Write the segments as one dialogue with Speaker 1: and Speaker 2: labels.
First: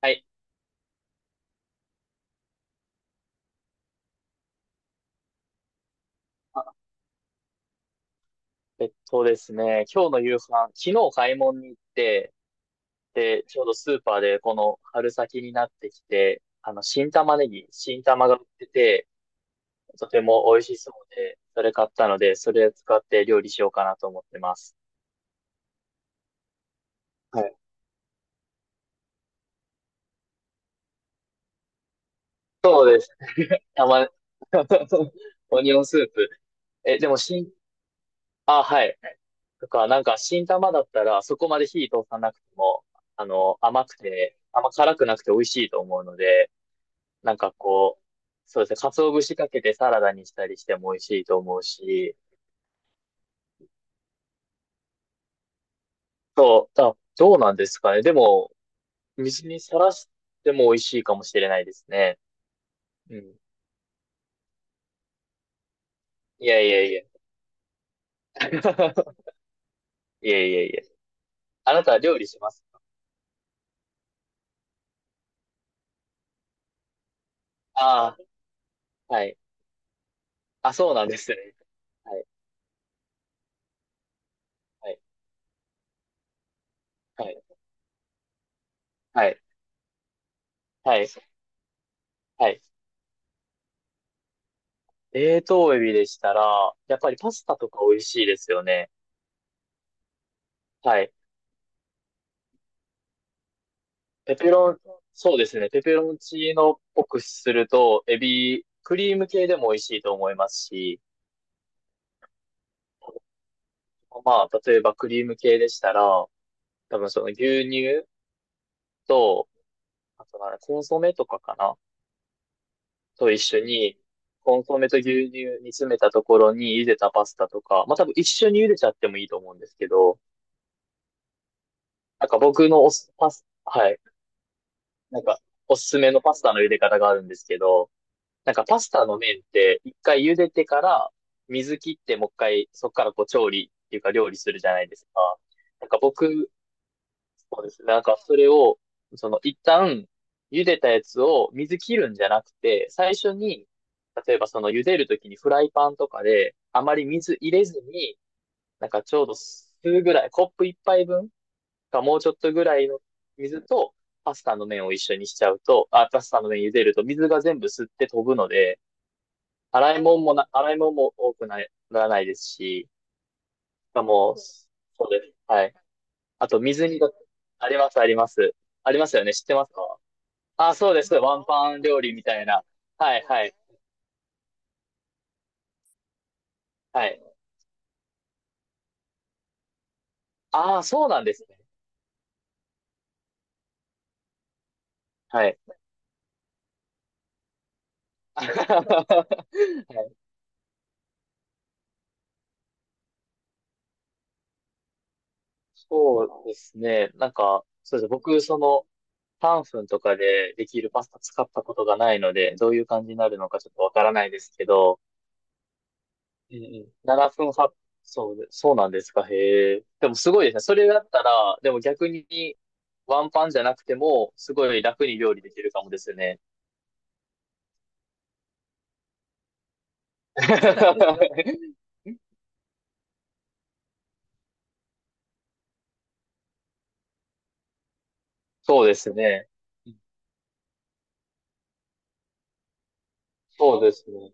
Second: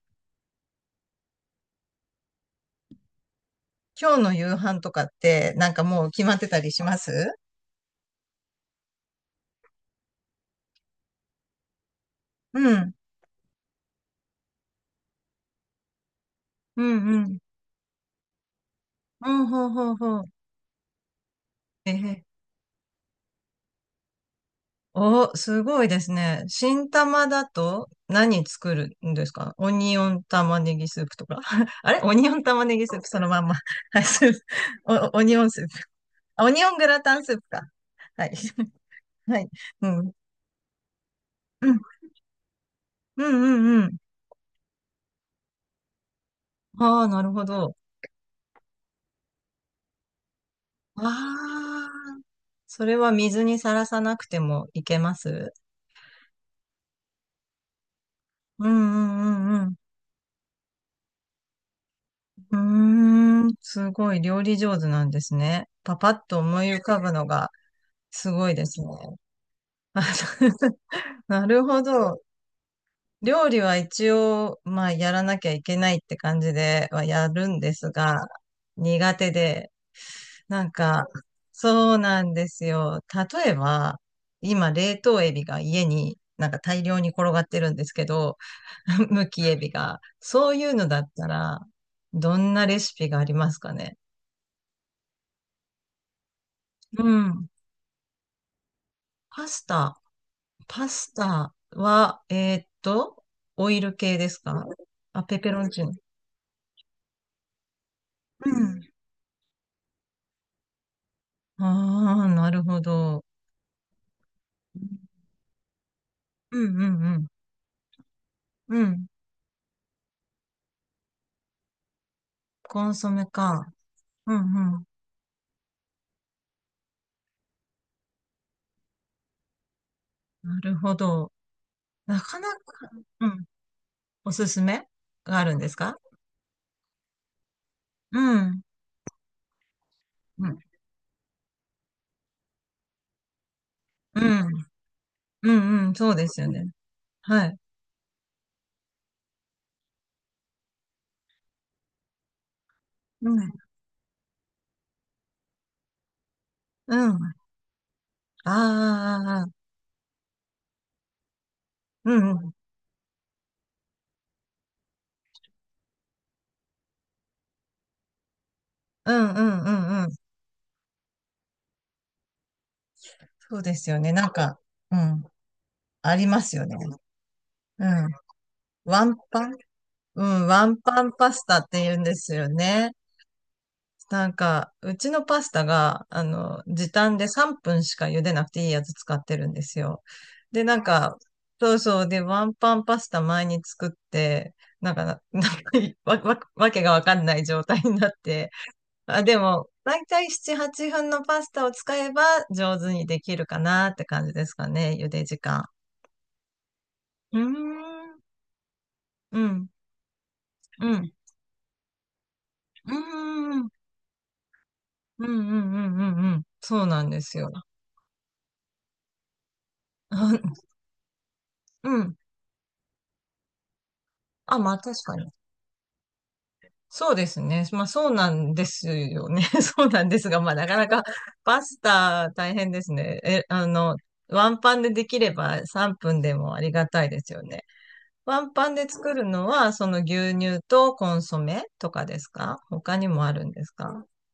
Speaker 1: はい。
Speaker 2: 今日の夕飯とかって、なんかもう決まってた
Speaker 1: あ、
Speaker 2: りします？
Speaker 1: えっとですね、今日の夕飯、昨日買い物に行って、
Speaker 2: うん。
Speaker 1: ちょうどスーパーでこの春先になってきて、
Speaker 2: うん
Speaker 1: 新
Speaker 2: う
Speaker 1: 玉
Speaker 2: ん。
Speaker 1: ねぎ、新玉が売ってて、
Speaker 2: うん、ほうほう
Speaker 1: と
Speaker 2: ほ
Speaker 1: て
Speaker 2: う。
Speaker 1: も美味しそうで、それ買っ
Speaker 2: え
Speaker 1: たの
Speaker 2: へ。
Speaker 1: で、それを使って料理しようかなと思ってます。
Speaker 2: お、すごいですね。新玉
Speaker 1: は
Speaker 2: だ
Speaker 1: い。
Speaker 2: と何作るんですか？オニオン玉ねぎスープとか あれオニオン玉ねぎ
Speaker 1: そう
Speaker 2: スー
Speaker 1: で
Speaker 2: プ
Speaker 1: す。
Speaker 2: そのまんま。
Speaker 1: た
Speaker 2: はい、
Speaker 1: ま、
Speaker 2: スープ。お、オニオン
Speaker 1: オ
Speaker 2: スー
Speaker 1: ニ
Speaker 2: プ。
Speaker 1: オンスープ。
Speaker 2: あオニオング
Speaker 1: え、
Speaker 2: ラ
Speaker 1: でも
Speaker 2: タンスープ
Speaker 1: 新、
Speaker 2: か。はい。
Speaker 1: あ、はい。
Speaker 2: はい。う
Speaker 1: なん
Speaker 2: ん。
Speaker 1: か新玉だったら、そこま
Speaker 2: う
Speaker 1: で
Speaker 2: ん。
Speaker 1: 火通さなくても、
Speaker 2: うんうん
Speaker 1: 甘
Speaker 2: う
Speaker 1: く
Speaker 2: ん。
Speaker 1: て、あんま辛くなくて美味しいと思うので、
Speaker 2: ああ、なる
Speaker 1: なん
Speaker 2: ほ
Speaker 1: か
Speaker 2: ど。
Speaker 1: こう、そうですね、鰹節かけてサラダにしたりしても美味
Speaker 2: あ
Speaker 1: しいと思う
Speaker 2: あ、
Speaker 1: し、
Speaker 2: それは水にさらさなくてもいけます？
Speaker 1: そう、あ、どうなんですかね。でも、
Speaker 2: うんう
Speaker 1: 水に
Speaker 2: んうんう
Speaker 1: さらしても美味しいかもしれないですね。うん。
Speaker 2: ん。うーん、すごい料理上手なんですね。パパッと
Speaker 1: いや
Speaker 2: 思
Speaker 1: い
Speaker 2: い浮
Speaker 1: やい
Speaker 2: か
Speaker 1: や。
Speaker 2: ぶのがすごいですね。あの
Speaker 1: いやいやい や。
Speaker 2: なる
Speaker 1: あ
Speaker 2: ほ
Speaker 1: なたは料
Speaker 2: ど。
Speaker 1: 理します
Speaker 2: 料理は一応、まあ、やらなきゃいけないって感じではやるんです
Speaker 1: あ
Speaker 2: が、
Speaker 1: あ、
Speaker 2: 苦
Speaker 1: は
Speaker 2: 手
Speaker 1: い。
Speaker 2: で、なん
Speaker 1: あ、そうな
Speaker 2: か、
Speaker 1: んですね。
Speaker 2: そう
Speaker 1: は
Speaker 2: な
Speaker 1: い、
Speaker 2: んですよ。例えば、今、
Speaker 1: は
Speaker 2: 冷
Speaker 1: い、
Speaker 2: 凍エビが家になんか大量に転
Speaker 1: は
Speaker 2: が
Speaker 1: い、
Speaker 2: ってるんですけど、む
Speaker 1: はい、
Speaker 2: きエビが。そういうの
Speaker 1: は
Speaker 2: だ
Speaker 1: い、
Speaker 2: ったら、ど
Speaker 1: は
Speaker 2: ん
Speaker 1: い。
Speaker 2: なレシピがありますかね。
Speaker 1: 冷凍エビでしたら、やっ
Speaker 2: う
Speaker 1: ぱりパス
Speaker 2: ん。
Speaker 1: タとか美味しいですよね。
Speaker 2: パスタ。パ
Speaker 1: はい。
Speaker 2: スタは、オイル系で
Speaker 1: ペ
Speaker 2: す
Speaker 1: ペ
Speaker 2: か？
Speaker 1: ロン、
Speaker 2: あ、
Speaker 1: そ
Speaker 2: ペ
Speaker 1: うで
Speaker 2: ペ
Speaker 1: す
Speaker 2: ロ
Speaker 1: ね。
Speaker 2: ン
Speaker 1: ペ
Speaker 2: チーノ。
Speaker 1: ペロンチーノっぽくすると、エ
Speaker 2: う
Speaker 1: ビ、
Speaker 2: ん。
Speaker 1: クリーム系でも美味しいと思いますし、
Speaker 2: ああ、なるほど。
Speaker 1: まあ、例えばクリーム系でしたら、
Speaker 2: うんう
Speaker 1: 多分そ
Speaker 2: ん
Speaker 1: の牛乳
Speaker 2: うん。うん。
Speaker 1: と、あとなんだコンソメとかかな
Speaker 2: コンソメ
Speaker 1: と一緒
Speaker 2: か。
Speaker 1: に、
Speaker 2: う
Speaker 1: コン
Speaker 2: んう
Speaker 1: ソ
Speaker 2: ん。
Speaker 1: メと牛乳煮詰めたところに茹でたパスタとか、まあ多分一緒に茹でちゃってもいいと思うんですけど、
Speaker 2: なるほど。な
Speaker 1: なん
Speaker 2: か
Speaker 1: か
Speaker 2: な
Speaker 1: 僕の
Speaker 2: か、
Speaker 1: おす、
Speaker 2: う
Speaker 1: パ
Speaker 2: ん
Speaker 1: ス、はい。
Speaker 2: おすすめ
Speaker 1: なん
Speaker 2: が
Speaker 1: か、
Speaker 2: あるんです
Speaker 1: おす
Speaker 2: か？
Speaker 1: すめのパスタの茹で方があるんですけど、
Speaker 2: う
Speaker 1: なん
Speaker 2: ん。
Speaker 1: かパスタの麺って一回茹
Speaker 2: う
Speaker 1: で
Speaker 2: ん。
Speaker 1: てから水切ってもう一回そこからこう調理っていうか
Speaker 2: う
Speaker 1: 料理する
Speaker 2: ん。
Speaker 1: じゃないですか。
Speaker 2: うん。
Speaker 1: なん
Speaker 2: うん。
Speaker 1: か
Speaker 2: そうですよ
Speaker 1: 僕、
Speaker 2: ね。はい。
Speaker 1: そうですね。なんかそれを、その一旦茹でたやつを水切るんじゃなくて、最
Speaker 2: う
Speaker 1: 初
Speaker 2: ん。
Speaker 1: に、例えばその茹でるときにフライパンとかであま
Speaker 2: う
Speaker 1: り
Speaker 2: ん。
Speaker 1: 水
Speaker 2: あ
Speaker 1: 入れずに、
Speaker 2: あ、
Speaker 1: なんかちょう
Speaker 2: あ
Speaker 1: ど
Speaker 2: あ、ああ
Speaker 1: 数ぐらい、コップ一杯分か
Speaker 2: う
Speaker 1: もうち
Speaker 2: ん。
Speaker 1: ょ
Speaker 2: う
Speaker 1: っと
Speaker 2: ん。
Speaker 1: ぐらいの水とパスタの麺を一緒にしちゃうと、あ、パスタの麺茹でると水が全部吸って飛ぶので、
Speaker 2: うん。うん。うんうんああうんうんうんうんうんうん
Speaker 1: 洗い物も多くなならないですし、
Speaker 2: そうです
Speaker 1: し
Speaker 2: よ
Speaker 1: か
Speaker 2: ね。なん
Speaker 1: も、
Speaker 2: か、う
Speaker 1: そうで
Speaker 2: ん。
Speaker 1: す。はい。
Speaker 2: ありま
Speaker 1: あ
Speaker 2: す
Speaker 1: と、
Speaker 2: よね。
Speaker 1: 水煮が、あり
Speaker 2: う
Speaker 1: ます、あ
Speaker 2: ん。
Speaker 1: ります。あり
Speaker 2: ワ
Speaker 1: ます
Speaker 2: ン
Speaker 1: よね。知っ
Speaker 2: パ
Speaker 1: て
Speaker 2: ン
Speaker 1: ますか。
Speaker 2: うん。ワ
Speaker 1: あ、
Speaker 2: ン
Speaker 1: そう
Speaker 2: パ
Speaker 1: で
Speaker 2: ン
Speaker 1: す。
Speaker 2: パ
Speaker 1: ワ
Speaker 2: ス
Speaker 1: ン
Speaker 2: タっ
Speaker 1: パン
Speaker 2: て言う
Speaker 1: 料
Speaker 2: ん
Speaker 1: 理
Speaker 2: で
Speaker 1: み
Speaker 2: す
Speaker 1: たい
Speaker 2: よ
Speaker 1: な。
Speaker 2: ね。
Speaker 1: はい、はい、
Speaker 2: なんか、うちのパスタが、あの、時
Speaker 1: は
Speaker 2: 短
Speaker 1: い。
Speaker 2: で3分しか茹でなくていいやつ使ってるんですよ。で、な
Speaker 1: あ
Speaker 2: ん
Speaker 1: あ、そう
Speaker 2: か、
Speaker 1: なんですね。
Speaker 2: そうそう、で、ワンパンパスタ前に作って、なんかな、な
Speaker 1: はい。
Speaker 2: んかいわ、わ、わけがわかんない状態になって、
Speaker 1: は
Speaker 2: あ、でも、だいた
Speaker 1: い。
Speaker 2: い7、8分のパスタを使えば上手にできるかなって感じですかね、茹で時間。
Speaker 1: そうですね。なん
Speaker 2: うー
Speaker 1: か、そうです。
Speaker 2: ん、
Speaker 1: 僕、その、
Speaker 2: う
Speaker 1: パン
Speaker 2: ん、
Speaker 1: フンとかででき
Speaker 2: う
Speaker 1: るパス
Speaker 2: ん、
Speaker 1: タ使ったことがないので、どういう
Speaker 2: う
Speaker 1: 感じになるの
Speaker 2: ん、
Speaker 1: か
Speaker 2: うん、
Speaker 1: ちょっとわからないですけど、
Speaker 2: うん、うん、うん、うん、
Speaker 1: え
Speaker 2: そう
Speaker 1: え、
Speaker 2: なんで
Speaker 1: 7
Speaker 2: す
Speaker 1: 分
Speaker 2: よ。
Speaker 1: 8、そうで、そうなんですか、へえ。でもすごいですね。それだったら、でも
Speaker 2: う
Speaker 1: 逆
Speaker 2: ん。
Speaker 1: に、ワンパンじゃなくても、す
Speaker 2: あ、ま
Speaker 1: ご
Speaker 2: あ
Speaker 1: い
Speaker 2: 確
Speaker 1: 楽
Speaker 2: か
Speaker 1: に
Speaker 2: に。
Speaker 1: 料理できるかもですね。
Speaker 2: そうですね。まあそうなんですよね。そうなんです が、まあなかなか
Speaker 1: そうです
Speaker 2: パスタ大変ですね。え、あの、ワンパンでできれば3分でもありがたいですよね。ワンパンで作る
Speaker 1: ね。
Speaker 2: のは、その牛乳とコンソメとかですか？他にもあるんです
Speaker 1: そうで
Speaker 2: か？
Speaker 1: すね。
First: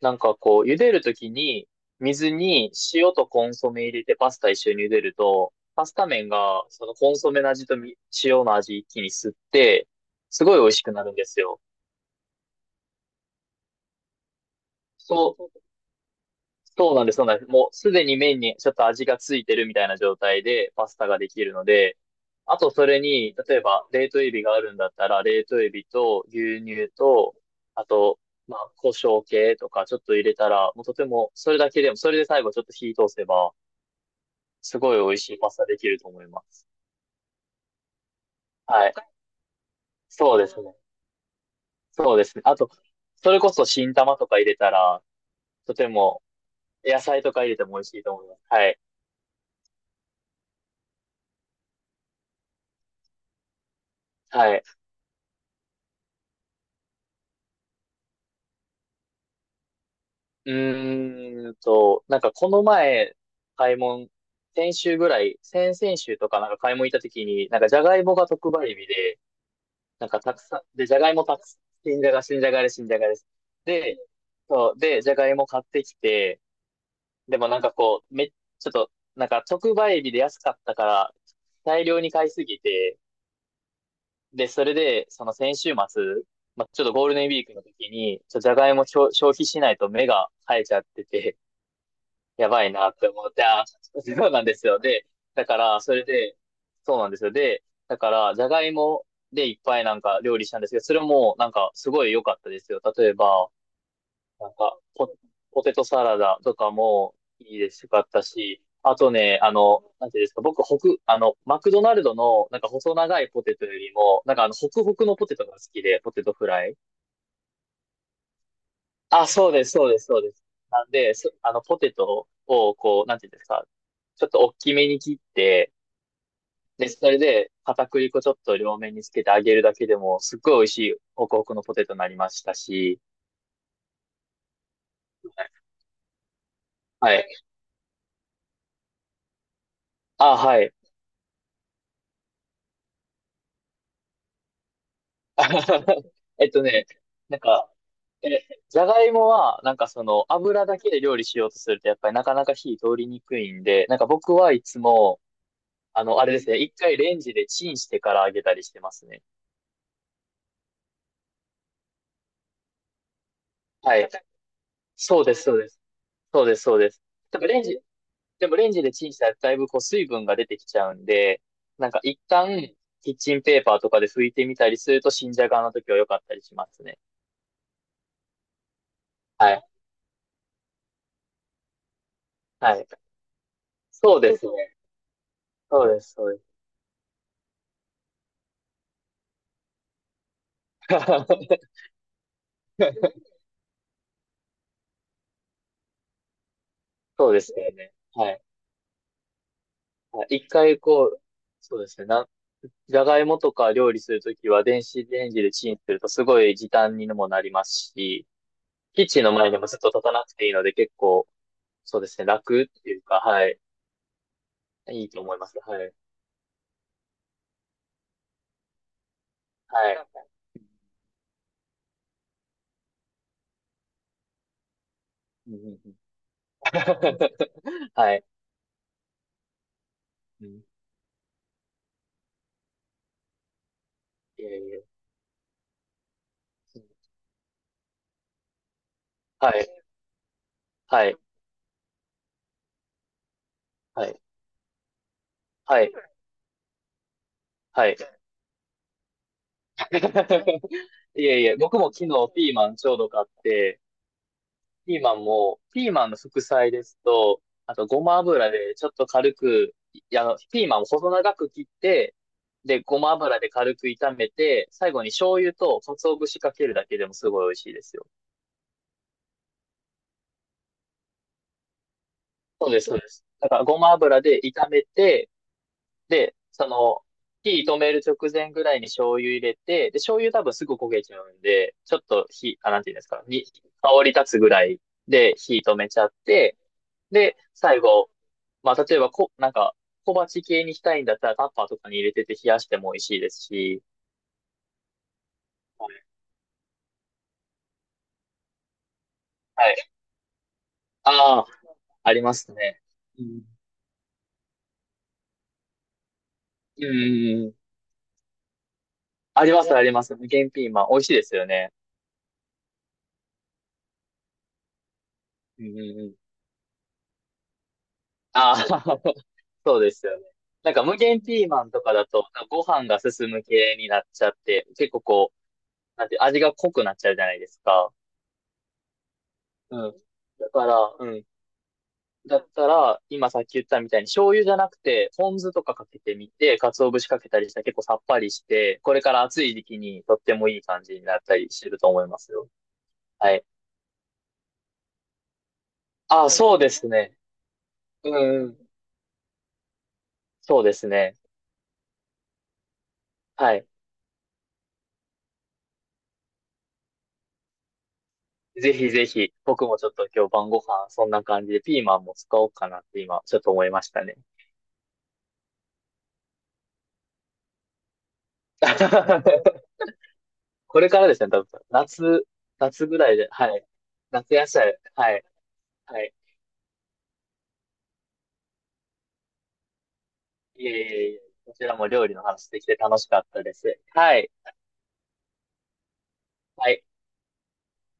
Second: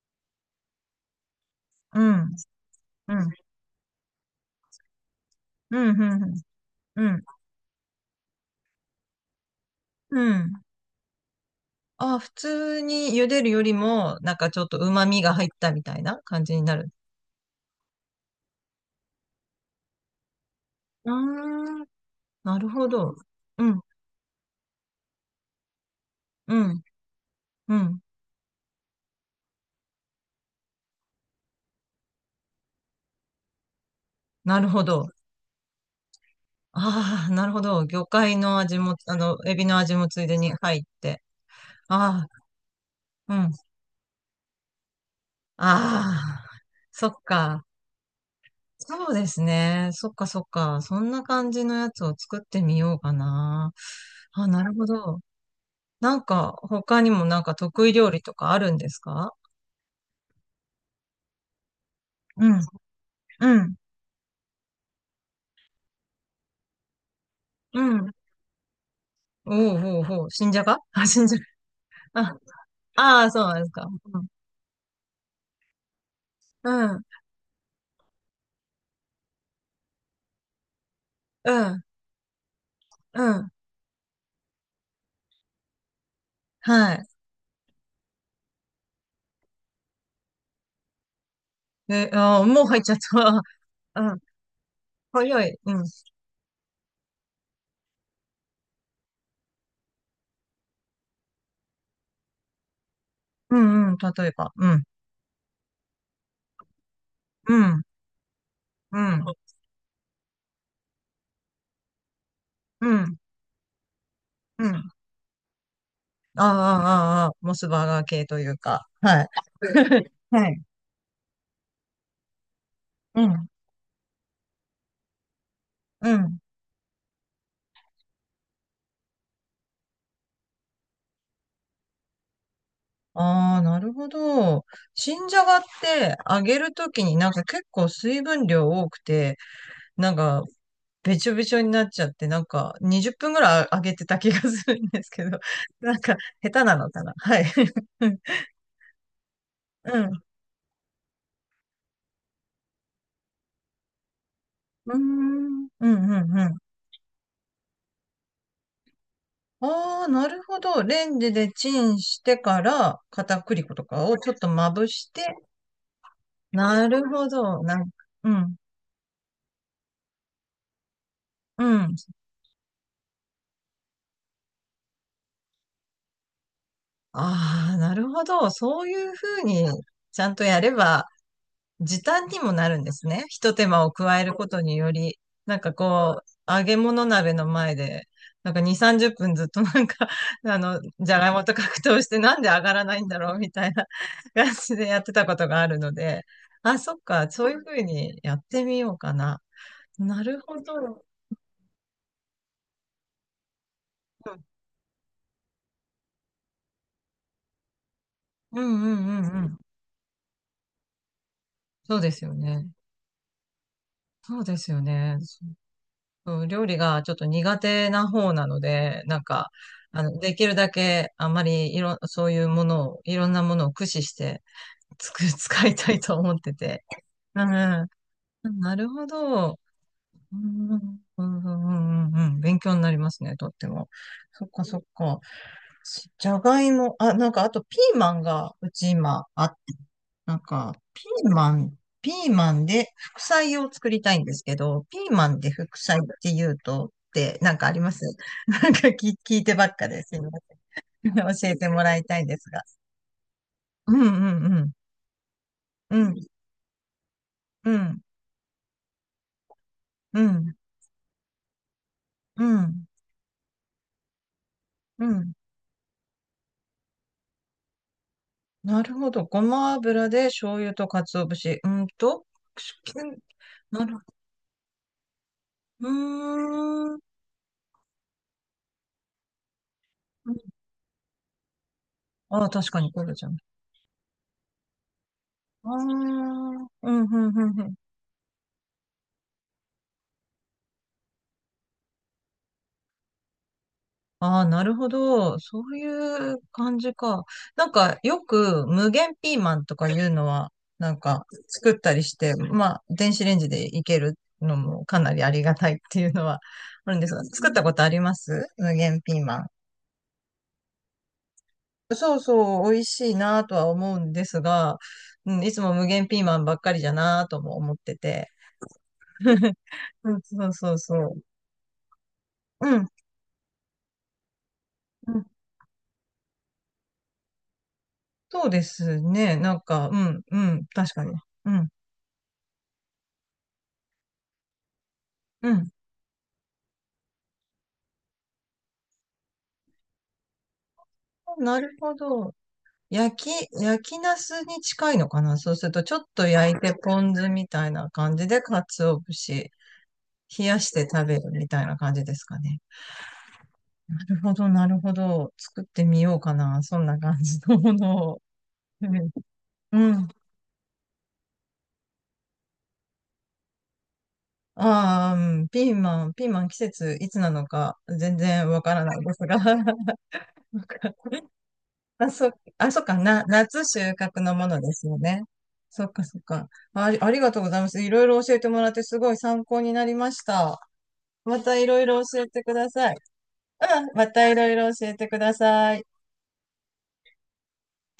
Speaker 1: なんかこう、茹でるときに、
Speaker 2: う
Speaker 1: 水
Speaker 2: ん、
Speaker 1: に塩
Speaker 2: う
Speaker 1: と
Speaker 2: ん、
Speaker 1: コンソメ入れてパスタ一緒に茹でると、
Speaker 2: う
Speaker 1: パ
Speaker 2: ん、
Speaker 1: ス
Speaker 2: う
Speaker 1: タ麺
Speaker 2: ん、
Speaker 1: が、その
Speaker 2: う
Speaker 1: コン
Speaker 2: ん、
Speaker 1: ソメの味とみ塩の味一気に吸って、
Speaker 2: う
Speaker 1: す
Speaker 2: ん。
Speaker 1: ごい美味しくなるんですよ。
Speaker 2: あ、普通に茹でるよりも、なんかちょっと旨味が
Speaker 1: そ
Speaker 2: 入っ
Speaker 1: う、
Speaker 2: たみたいな感じになる。
Speaker 1: そうなんです、そうなんです。もうすでに麺にちょっと味がついてるみたいな状態でパスタ
Speaker 2: う
Speaker 1: ができるの
Speaker 2: ーん、
Speaker 1: で、
Speaker 2: な
Speaker 1: あ
Speaker 2: る
Speaker 1: とそ
Speaker 2: ほ
Speaker 1: れ
Speaker 2: ど。
Speaker 1: に、例え
Speaker 2: うん、
Speaker 1: ば冷凍エビがあるんだったら、冷凍エビと
Speaker 2: う
Speaker 1: 牛
Speaker 2: ん、
Speaker 1: 乳と、
Speaker 2: う
Speaker 1: あ
Speaker 2: ん。
Speaker 1: と、まあ、胡椒系とかちょっと入れたら、もうとても、それだけでも、それで最後ちょっと火通せば、
Speaker 2: なる
Speaker 1: す
Speaker 2: ほ
Speaker 1: ごい
Speaker 2: ど。
Speaker 1: 美味しいパスタできると思います。
Speaker 2: ああ、なるほど。魚介の味
Speaker 1: はい。
Speaker 2: も、あの、エビの味もついで
Speaker 1: そうで
Speaker 2: に
Speaker 1: すね。
Speaker 2: 入って。
Speaker 1: そうで
Speaker 2: あ
Speaker 1: すね。あと、そ
Speaker 2: あ、
Speaker 1: れ
Speaker 2: う
Speaker 1: こ
Speaker 2: ん。
Speaker 1: そ新玉とか入れたら、とても、
Speaker 2: ああ、
Speaker 1: 野
Speaker 2: そっ
Speaker 1: 菜とか入れて
Speaker 2: か。
Speaker 1: も美味しいと思います。はい。
Speaker 2: そうですね。そっかそっか。そんな感じのやつを作ってみようかな。あ、
Speaker 1: は
Speaker 2: な
Speaker 1: い。
Speaker 2: るほど。なんか、他にもなんか得意料理とかあるんですか？
Speaker 1: うーんと、なんか
Speaker 2: う
Speaker 1: こ
Speaker 2: ん、
Speaker 1: の前、
Speaker 2: う
Speaker 1: 買
Speaker 2: ん、
Speaker 1: い物、先週ぐらい、先々週とかなんか買い物行った時に、なんかじ
Speaker 2: う
Speaker 1: ゃがい
Speaker 2: ん。
Speaker 1: もが特売日で、
Speaker 2: おうおう
Speaker 1: なんか
Speaker 2: おう、
Speaker 1: たく
Speaker 2: 新じ
Speaker 1: さ
Speaker 2: ゃ
Speaker 1: ん、
Speaker 2: が
Speaker 1: で、じゃ
Speaker 2: あ、
Speaker 1: がいも
Speaker 2: 新じゃ
Speaker 1: たくさん、新じゃが、
Speaker 2: が。
Speaker 1: 新じゃがです、新じゃが
Speaker 2: あ、
Speaker 1: で
Speaker 2: あ
Speaker 1: す。
Speaker 2: あ、そうなんですか。
Speaker 1: で、
Speaker 2: うん、
Speaker 1: そう、で、じゃがいも買ってきて、
Speaker 2: うん、
Speaker 1: でもなんかこう、め、ちょっと、なんか特売日で安かったから、
Speaker 2: うん、
Speaker 1: 大量に買いすぎて、
Speaker 2: うん。
Speaker 1: で、それで、その先週末、まあ、ちょっと
Speaker 2: は
Speaker 1: ゴ
Speaker 2: い。
Speaker 1: ールデンウィークの時に、じゃがいも消費しないと目が生えちゃってて、
Speaker 2: え、ああ、
Speaker 1: や
Speaker 2: も
Speaker 1: ば
Speaker 2: う
Speaker 1: い
Speaker 2: 入っ
Speaker 1: な
Speaker 2: ちゃ
Speaker 1: っ
Speaker 2: っ
Speaker 1: て思っ
Speaker 2: た。
Speaker 1: て、あ
Speaker 2: う
Speaker 1: ー、
Speaker 2: ん。
Speaker 1: そうなんですよ。で、だ
Speaker 2: 早
Speaker 1: か
Speaker 2: い。う
Speaker 1: ら、
Speaker 2: ん。
Speaker 1: それで、そうなんですよ。で、だから、じゃがいもでいっぱいなんか料理したんですけど、それもなんかすごい良かったですよ。例えば、
Speaker 2: うんうん、例え
Speaker 1: なん
Speaker 2: ば、う
Speaker 1: か
Speaker 2: ん、
Speaker 1: ポ、ポテトサラダとかも
Speaker 2: う
Speaker 1: いいです
Speaker 2: ん、
Speaker 1: よかったし、あ
Speaker 2: う
Speaker 1: と
Speaker 2: ん、
Speaker 1: ね、あの、なんていうんですか、僕、ホク、あの、マクドナルドのなんか
Speaker 2: う
Speaker 1: 細
Speaker 2: ん、
Speaker 1: 長いポテトよりも、なんかあの、
Speaker 2: う
Speaker 1: ホク
Speaker 2: ん。
Speaker 1: ホクのポテトが好きで、ポテト
Speaker 2: ああ、
Speaker 1: フライ。
Speaker 2: ああ、ああ、モスバーガー系というか、は
Speaker 1: あ、
Speaker 2: い。
Speaker 1: そうです、そうです、そうです。
Speaker 2: はい。
Speaker 1: なんで、そ、あの、ポテトを、こう、なん
Speaker 2: う
Speaker 1: ていうんです
Speaker 2: ん、
Speaker 1: か、ちょっと大きめに切って、
Speaker 2: うん。
Speaker 1: で、それで、片栗粉ちょっと両面につけて揚げるだけでも、すっごい美味しい、ホクホクのポテトになりましたし、
Speaker 2: ああ、なるほど。新じゃがって揚げるとき
Speaker 1: は
Speaker 2: にな
Speaker 1: い。
Speaker 2: んか結構水分量多くて、なん
Speaker 1: あ、
Speaker 2: か
Speaker 1: はい。
Speaker 2: べちょべちょになっちゃって、なんか20分ぐらい揚げてた気がするんですけど、なん か
Speaker 1: え
Speaker 2: 下
Speaker 1: っと
Speaker 2: 手な
Speaker 1: ね、
Speaker 2: のかな。
Speaker 1: な
Speaker 2: は
Speaker 1: ん
Speaker 2: い。
Speaker 1: か、
Speaker 2: うん。
Speaker 1: え、じゃがいもは、なんか
Speaker 2: う
Speaker 1: そ
Speaker 2: ん。
Speaker 1: の、油だけで料理しようとすると、やっぱりなかなか火通りにくいんで、なんか僕はいつ
Speaker 2: う
Speaker 1: も、
Speaker 2: ん。う
Speaker 1: あ
Speaker 2: ん、
Speaker 1: の、
Speaker 2: う
Speaker 1: あれ
Speaker 2: ん、
Speaker 1: で
Speaker 2: う
Speaker 1: す
Speaker 2: ん。
Speaker 1: ね、一回レンジでチンしてから揚げたりしてますね。
Speaker 2: ああ、なるほど。レンジでチンしてから、片栗粉と
Speaker 1: は
Speaker 2: か
Speaker 1: い。
Speaker 2: をちょっとまぶして、
Speaker 1: そうです、そうです。そうです、そう
Speaker 2: な
Speaker 1: です。
Speaker 2: るほ
Speaker 1: でもレ
Speaker 2: ど。
Speaker 1: ンジ、
Speaker 2: う
Speaker 1: でも
Speaker 2: ん、
Speaker 1: レンジでチンしたらだいぶこう水分が出てきちゃうんで、
Speaker 2: う
Speaker 1: なん
Speaker 2: ん。
Speaker 1: か一旦キッチンペーパーとかで拭いてみたりすると新じゃがの時は良かったりしますね。
Speaker 2: ああ、なるほど。そういうふう
Speaker 1: はい。
Speaker 2: に、ちゃんとやれば、時短にもな
Speaker 1: は
Speaker 2: るん
Speaker 1: い。
Speaker 2: ですね。一手間を
Speaker 1: そ
Speaker 2: 加
Speaker 1: う
Speaker 2: える
Speaker 1: です
Speaker 2: こ
Speaker 1: ね。
Speaker 2: とにより、なんか
Speaker 1: そうです、
Speaker 2: こ
Speaker 1: そうです。
Speaker 2: う、揚げ物鍋の前で、なんか2、30分ずっと なんか、あの、じゃがいもと 格闘してなんで上がらないんだろうみたいな 感じでやってたことがあるので、あ、そっか、
Speaker 1: そうで
Speaker 2: そう
Speaker 1: す
Speaker 2: いうふ
Speaker 1: よ
Speaker 2: う
Speaker 1: ね。
Speaker 2: に
Speaker 1: は
Speaker 2: やっ
Speaker 1: い。
Speaker 2: てみようかな。な
Speaker 1: はい
Speaker 2: る
Speaker 1: 一
Speaker 2: ほ
Speaker 1: 回
Speaker 2: ど。
Speaker 1: こう、そうですね。な、じゃがいもとか料理するときは電子レンジでチンするとすごい時短にもなりますし、
Speaker 2: うんうん
Speaker 1: キッ
Speaker 2: う
Speaker 1: チン
Speaker 2: ん
Speaker 1: の
Speaker 2: う
Speaker 1: 前
Speaker 2: ん。
Speaker 1: にもずっと立たなくていいので結構、
Speaker 2: そ
Speaker 1: そ
Speaker 2: う
Speaker 1: うで
Speaker 2: で
Speaker 1: す
Speaker 2: す
Speaker 1: ね、
Speaker 2: よ
Speaker 1: 楽っ
Speaker 2: ね。
Speaker 1: ていうか、はい。
Speaker 2: そうですよ
Speaker 1: いい
Speaker 2: ね。
Speaker 1: と思います。はい。
Speaker 2: うん、料理がちょっと苦手な方なので、なんか、
Speaker 1: は
Speaker 2: あ
Speaker 1: い。
Speaker 2: の、できるだけあんまりそういうものを、いろんなものを駆使してつく
Speaker 1: うんうん
Speaker 2: 使
Speaker 1: う
Speaker 2: いた
Speaker 1: ん
Speaker 2: いと思ってて。うん、
Speaker 1: はい。
Speaker 2: なるほど。う
Speaker 1: うん。
Speaker 2: ん、うん、うん、うん、うんうん勉強になりますね、とっても。
Speaker 1: い
Speaker 2: そ
Speaker 1: え
Speaker 2: っか、
Speaker 1: い
Speaker 2: そっ
Speaker 1: え。
Speaker 2: か。しじゃがいも、あ、なんか、あとピーマンが、うち今あっ
Speaker 1: は
Speaker 2: て、
Speaker 1: い。
Speaker 2: なんか、ピ
Speaker 1: はい。
Speaker 2: ーマン、ピーマンで副菜を作り
Speaker 1: は
Speaker 2: たい
Speaker 1: い。
Speaker 2: んですけど、ピーマンで副
Speaker 1: はい。
Speaker 2: 菜って言うと、ってなんかあり
Speaker 1: は
Speaker 2: ま
Speaker 1: い。
Speaker 2: す？ なんか聞いてばっかですいませ ん。
Speaker 1: いえい
Speaker 2: 教え
Speaker 1: え、
Speaker 2: て
Speaker 1: 僕
Speaker 2: も
Speaker 1: も
Speaker 2: らい
Speaker 1: 昨
Speaker 2: たいん
Speaker 1: 日
Speaker 2: です
Speaker 1: ピー
Speaker 2: が。
Speaker 1: マンちょうど買って、
Speaker 2: うんうんうん。
Speaker 1: ピーマンも、ピー
Speaker 2: う
Speaker 1: マン
Speaker 2: ん
Speaker 1: の副菜ですと、
Speaker 2: う
Speaker 1: あと
Speaker 2: ん
Speaker 1: ごま油でちょっと軽く、い、
Speaker 2: う
Speaker 1: あの、
Speaker 2: ん
Speaker 1: ピーマンを細長く切って、
Speaker 2: う
Speaker 1: で、
Speaker 2: ん
Speaker 1: ごま油で軽く炒めて、最後
Speaker 2: う
Speaker 1: に
Speaker 2: ん
Speaker 1: 醤油と鰹節かけるだけでもすごい美味しいですよ。
Speaker 2: なるほど。ごま油で醤油と鰹節。うんと、く
Speaker 1: そう
Speaker 2: し
Speaker 1: です、そう
Speaker 2: ゅ
Speaker 1: です。だからご
Speaker 2: な
Speaker 1: ま
Speaker 2: るほど。
Speaker 1: 油で炒めて、
Speaker 2: う
Speaker 1: で、そ
Speaker 2: ーん。
Speaker 1: の、火止める直前ぐらいに醤油入れて、で、醤油多分すぐ焦げちゃうんで、ちょっと
Speaker 2: ああ、
Speaker 1: 火、
Speaker 2: 確
Speaker 1: あ、
Speaker 2: か
Speaker 1: なんて
Speaker 2: に、
Speaker 1: いうん
Speaker 2: こ
Speaker 1: です
Speaker 2: れ
Speaker 1: か、
Speaker 2: じゃ
Speaker 1: に、香り立つぐらいで火
Speaker 2: ああ、
Speaker 1: 止
Speaker 2: う
Speaker 1: めちゃって、
Speaker 2: ん、うん、う
Speaker 1: で、
Speaker 2: ん、うん。
Speaker 1: 最後、まあ、例えばこ、なんか、小鉢系にしたいんだったらタッパーとかに入れてて冷やしても美味しいですし、
Speaker 2: ああ、なるほど。そういう感じか。なんか、よく無限ピーマン
Speaker 1: は
Speaker 2: と
Speaker 1: い。
Speaker 2: かいうのは、なんか、
Speaker 1: ああ、
Speaker 2: 作ったり
Speaker 1: あ
Speaker 2: し
Speaker 1: り
Speaker 2: て、
Speaker 1: ます
Speaker 2: ま
Speaker 1: ね。
Speaker 2: あ、電
Speaker 1: う
Speaker 2: 子レン
Speaker 1: ん。
Speaker 2: ジでいけるのもかなりありがたいっていうのは
Speaker 1: うん
Speaker 2: あるんですが、
Speaker 1: うん
Speaker 2: 作
Speaker 1: う
Speaker 2: っ
Speaker 1: ん。
Speaker 2: たことあります？無限ピーマ
Speaker 1: あ
Speaker 2: ン。
Speaker 1: ります、あります。無限ピーマン。美味しいですよね。
Speaker 2: そうそう、美味しいなとは思うんですが、うん、いつ
Speaker 1: うんう
Speaker 2: も
Speaker 1: ん
Speaker 2: 無
Speaker 1: う
Speaker 2: 限
Speaker 1: ん。
Speaker 2: ピーマンばっかりじゃなとも思ってて。
Speaker 1: ああ そうです
Speaker 2: う
Speaker 1: よ
Speaker 2: ん
Speaker 1: ね。
Speaker 2: そう
Speaker 1: な
Speaker 2: そ
Speaker 1: ん
Speaker 2: う
Speaker 1: か
Speaker 2: そ
Speaker 1: 無限
Speaker 2: う。
Speaker 1: ピーマンとかだと、ご
Speaker 2: う
Speaker 1: 飯
Speaker 2: ん。
Speaker 1: が進む系になっちゃって、結構こう、なんて、味が濃くなっちゃうじゃないですか。
Speaker 2: そうですね。なんか、
Speaker 1: うん。
Speaker 2: うん、う
Speaker 1: だか
Speaker 2: ん、確
Speaker 1: ら、
Speaker 2: か
Speaker 1: う
Speaker 2: に。
Speaker 1: ん。
Speaker 2: うん、
Speaker 1: だったら、今さっき言ったみたいに醤油じゃなくて、ポン
Speaker 2: う
Speaker 1: 酢と
Speaker 2: ん。
Speaker 1: かかけてみて、鰹節かけたりしたら結構さっぱりして、これから暑い時期にとってもいい感じになったり
Speaker 2: な
Speaker 1: して
Speaker 2: る
Speaker 1: ると
Speaker 2: ほ
Speaker 1: 思います
Speaker 2: ど。
Speaker 1: よ。
Speaker 2: 焼
Speaker 1: はい。
Speaker 2: き、焼きナスに近いのかな？そうすると、ちょっと
Speaker 1: あ、そ
Speaker 2: 焼
Speaker 1: う
Speaker 2: い
Speaker 1: で
Speaker 2: て
Speaker 1: すそう
Speaker 2: ポ
Speaker 1: ねです
Speaker 2: ン
Speaker 1: ね。
Speaker 2: 酢みたいな
Speaker 1: う
Speaker 2: 感じで、
Speaker 1: んう
Speaker 2: 鰹
Speaker 1: ん。
Speaker 2: 節、冷や
Speaker 1: そう
Speaker 2: し
Speaker 1: で
Speaker 2: て
Speaker 1: す
Speaker 2: 食
Speaker 1: ね。
Speaker 2: べるみたいな感じですかね。
Speaker 1: はい。
Speaker 2: なるほど、なるほど。作ってみようかな。そんな感じのものを。
Speaker 1: ぜ
Speaker 2: う
Speaker 1: ひぜ
Speaker 2: ん。
Speaker 1: ひ、僕もちょ
Speaker 2: う
Speaker 1: っ
Speaker 2: ん。
Speaker 1: と今日晩ご飯、そんな感じでピーマンも使おうかなって今、ちょっと思いましたね。
Speaker 2: ああ、うんピーマン、ピーマン季節いつなのか全然わからないですが。なん
Speaker 1: これ
Speaker 2: か
Speaker 1: からですね、多分、
Speaker 2: あ、
Speaker 1: 夏、
Speaker 2: そう、あ、そう
Speaker 1: 夏
Speaker 2: か
Speaker 1: ぐらい
Speaker 2: な、
Speaker 1: で、は
Speaker 2: 夏
Speaker 1: い。
Speaker 2: 収穫
Speaker 1: 夏
Speaker 2: のも
Speaker 1: 野
Speaker 2: ので
Speaker 1: 菜、
Speaker 2: すよ
Speaker 1: は
Speaker 2: ね。
Speaker 1: い、
Speaker 2: そっ
Speaker 1: は
Speaker 2: か
Speaker 1: い。
Speaker 2: そっか。あ、ありがとうございます。いろいろ教えてもらってすごい参考になりました。
Speaker 1: いえいえいえ、
Speaker 2: ま
Speaker 1: こ
Speaker 2: た
Speaker 1: ち
Speaker 2: い
Speaker 1: ら
Speaker 2: ろい
Speaker 1: も
Speaker 2: ろ
Speaker 1: 料理
Speaker 2: 教
Speaker 1: の
Speaker 2: えて
Speaker 1: 話
Speaker 2: く
Speaker 1: でき
Speaker 2: だ
Speaker 1: て
Speaker 2: さい。
Speaker 1: 楽しかったです。
Speaker 2: うん、ま
Speaker 1: は
Speaker 2: た
Speaker 1: い、
Speaker 2: いろいろ教えてください。
Speaker 1: はい。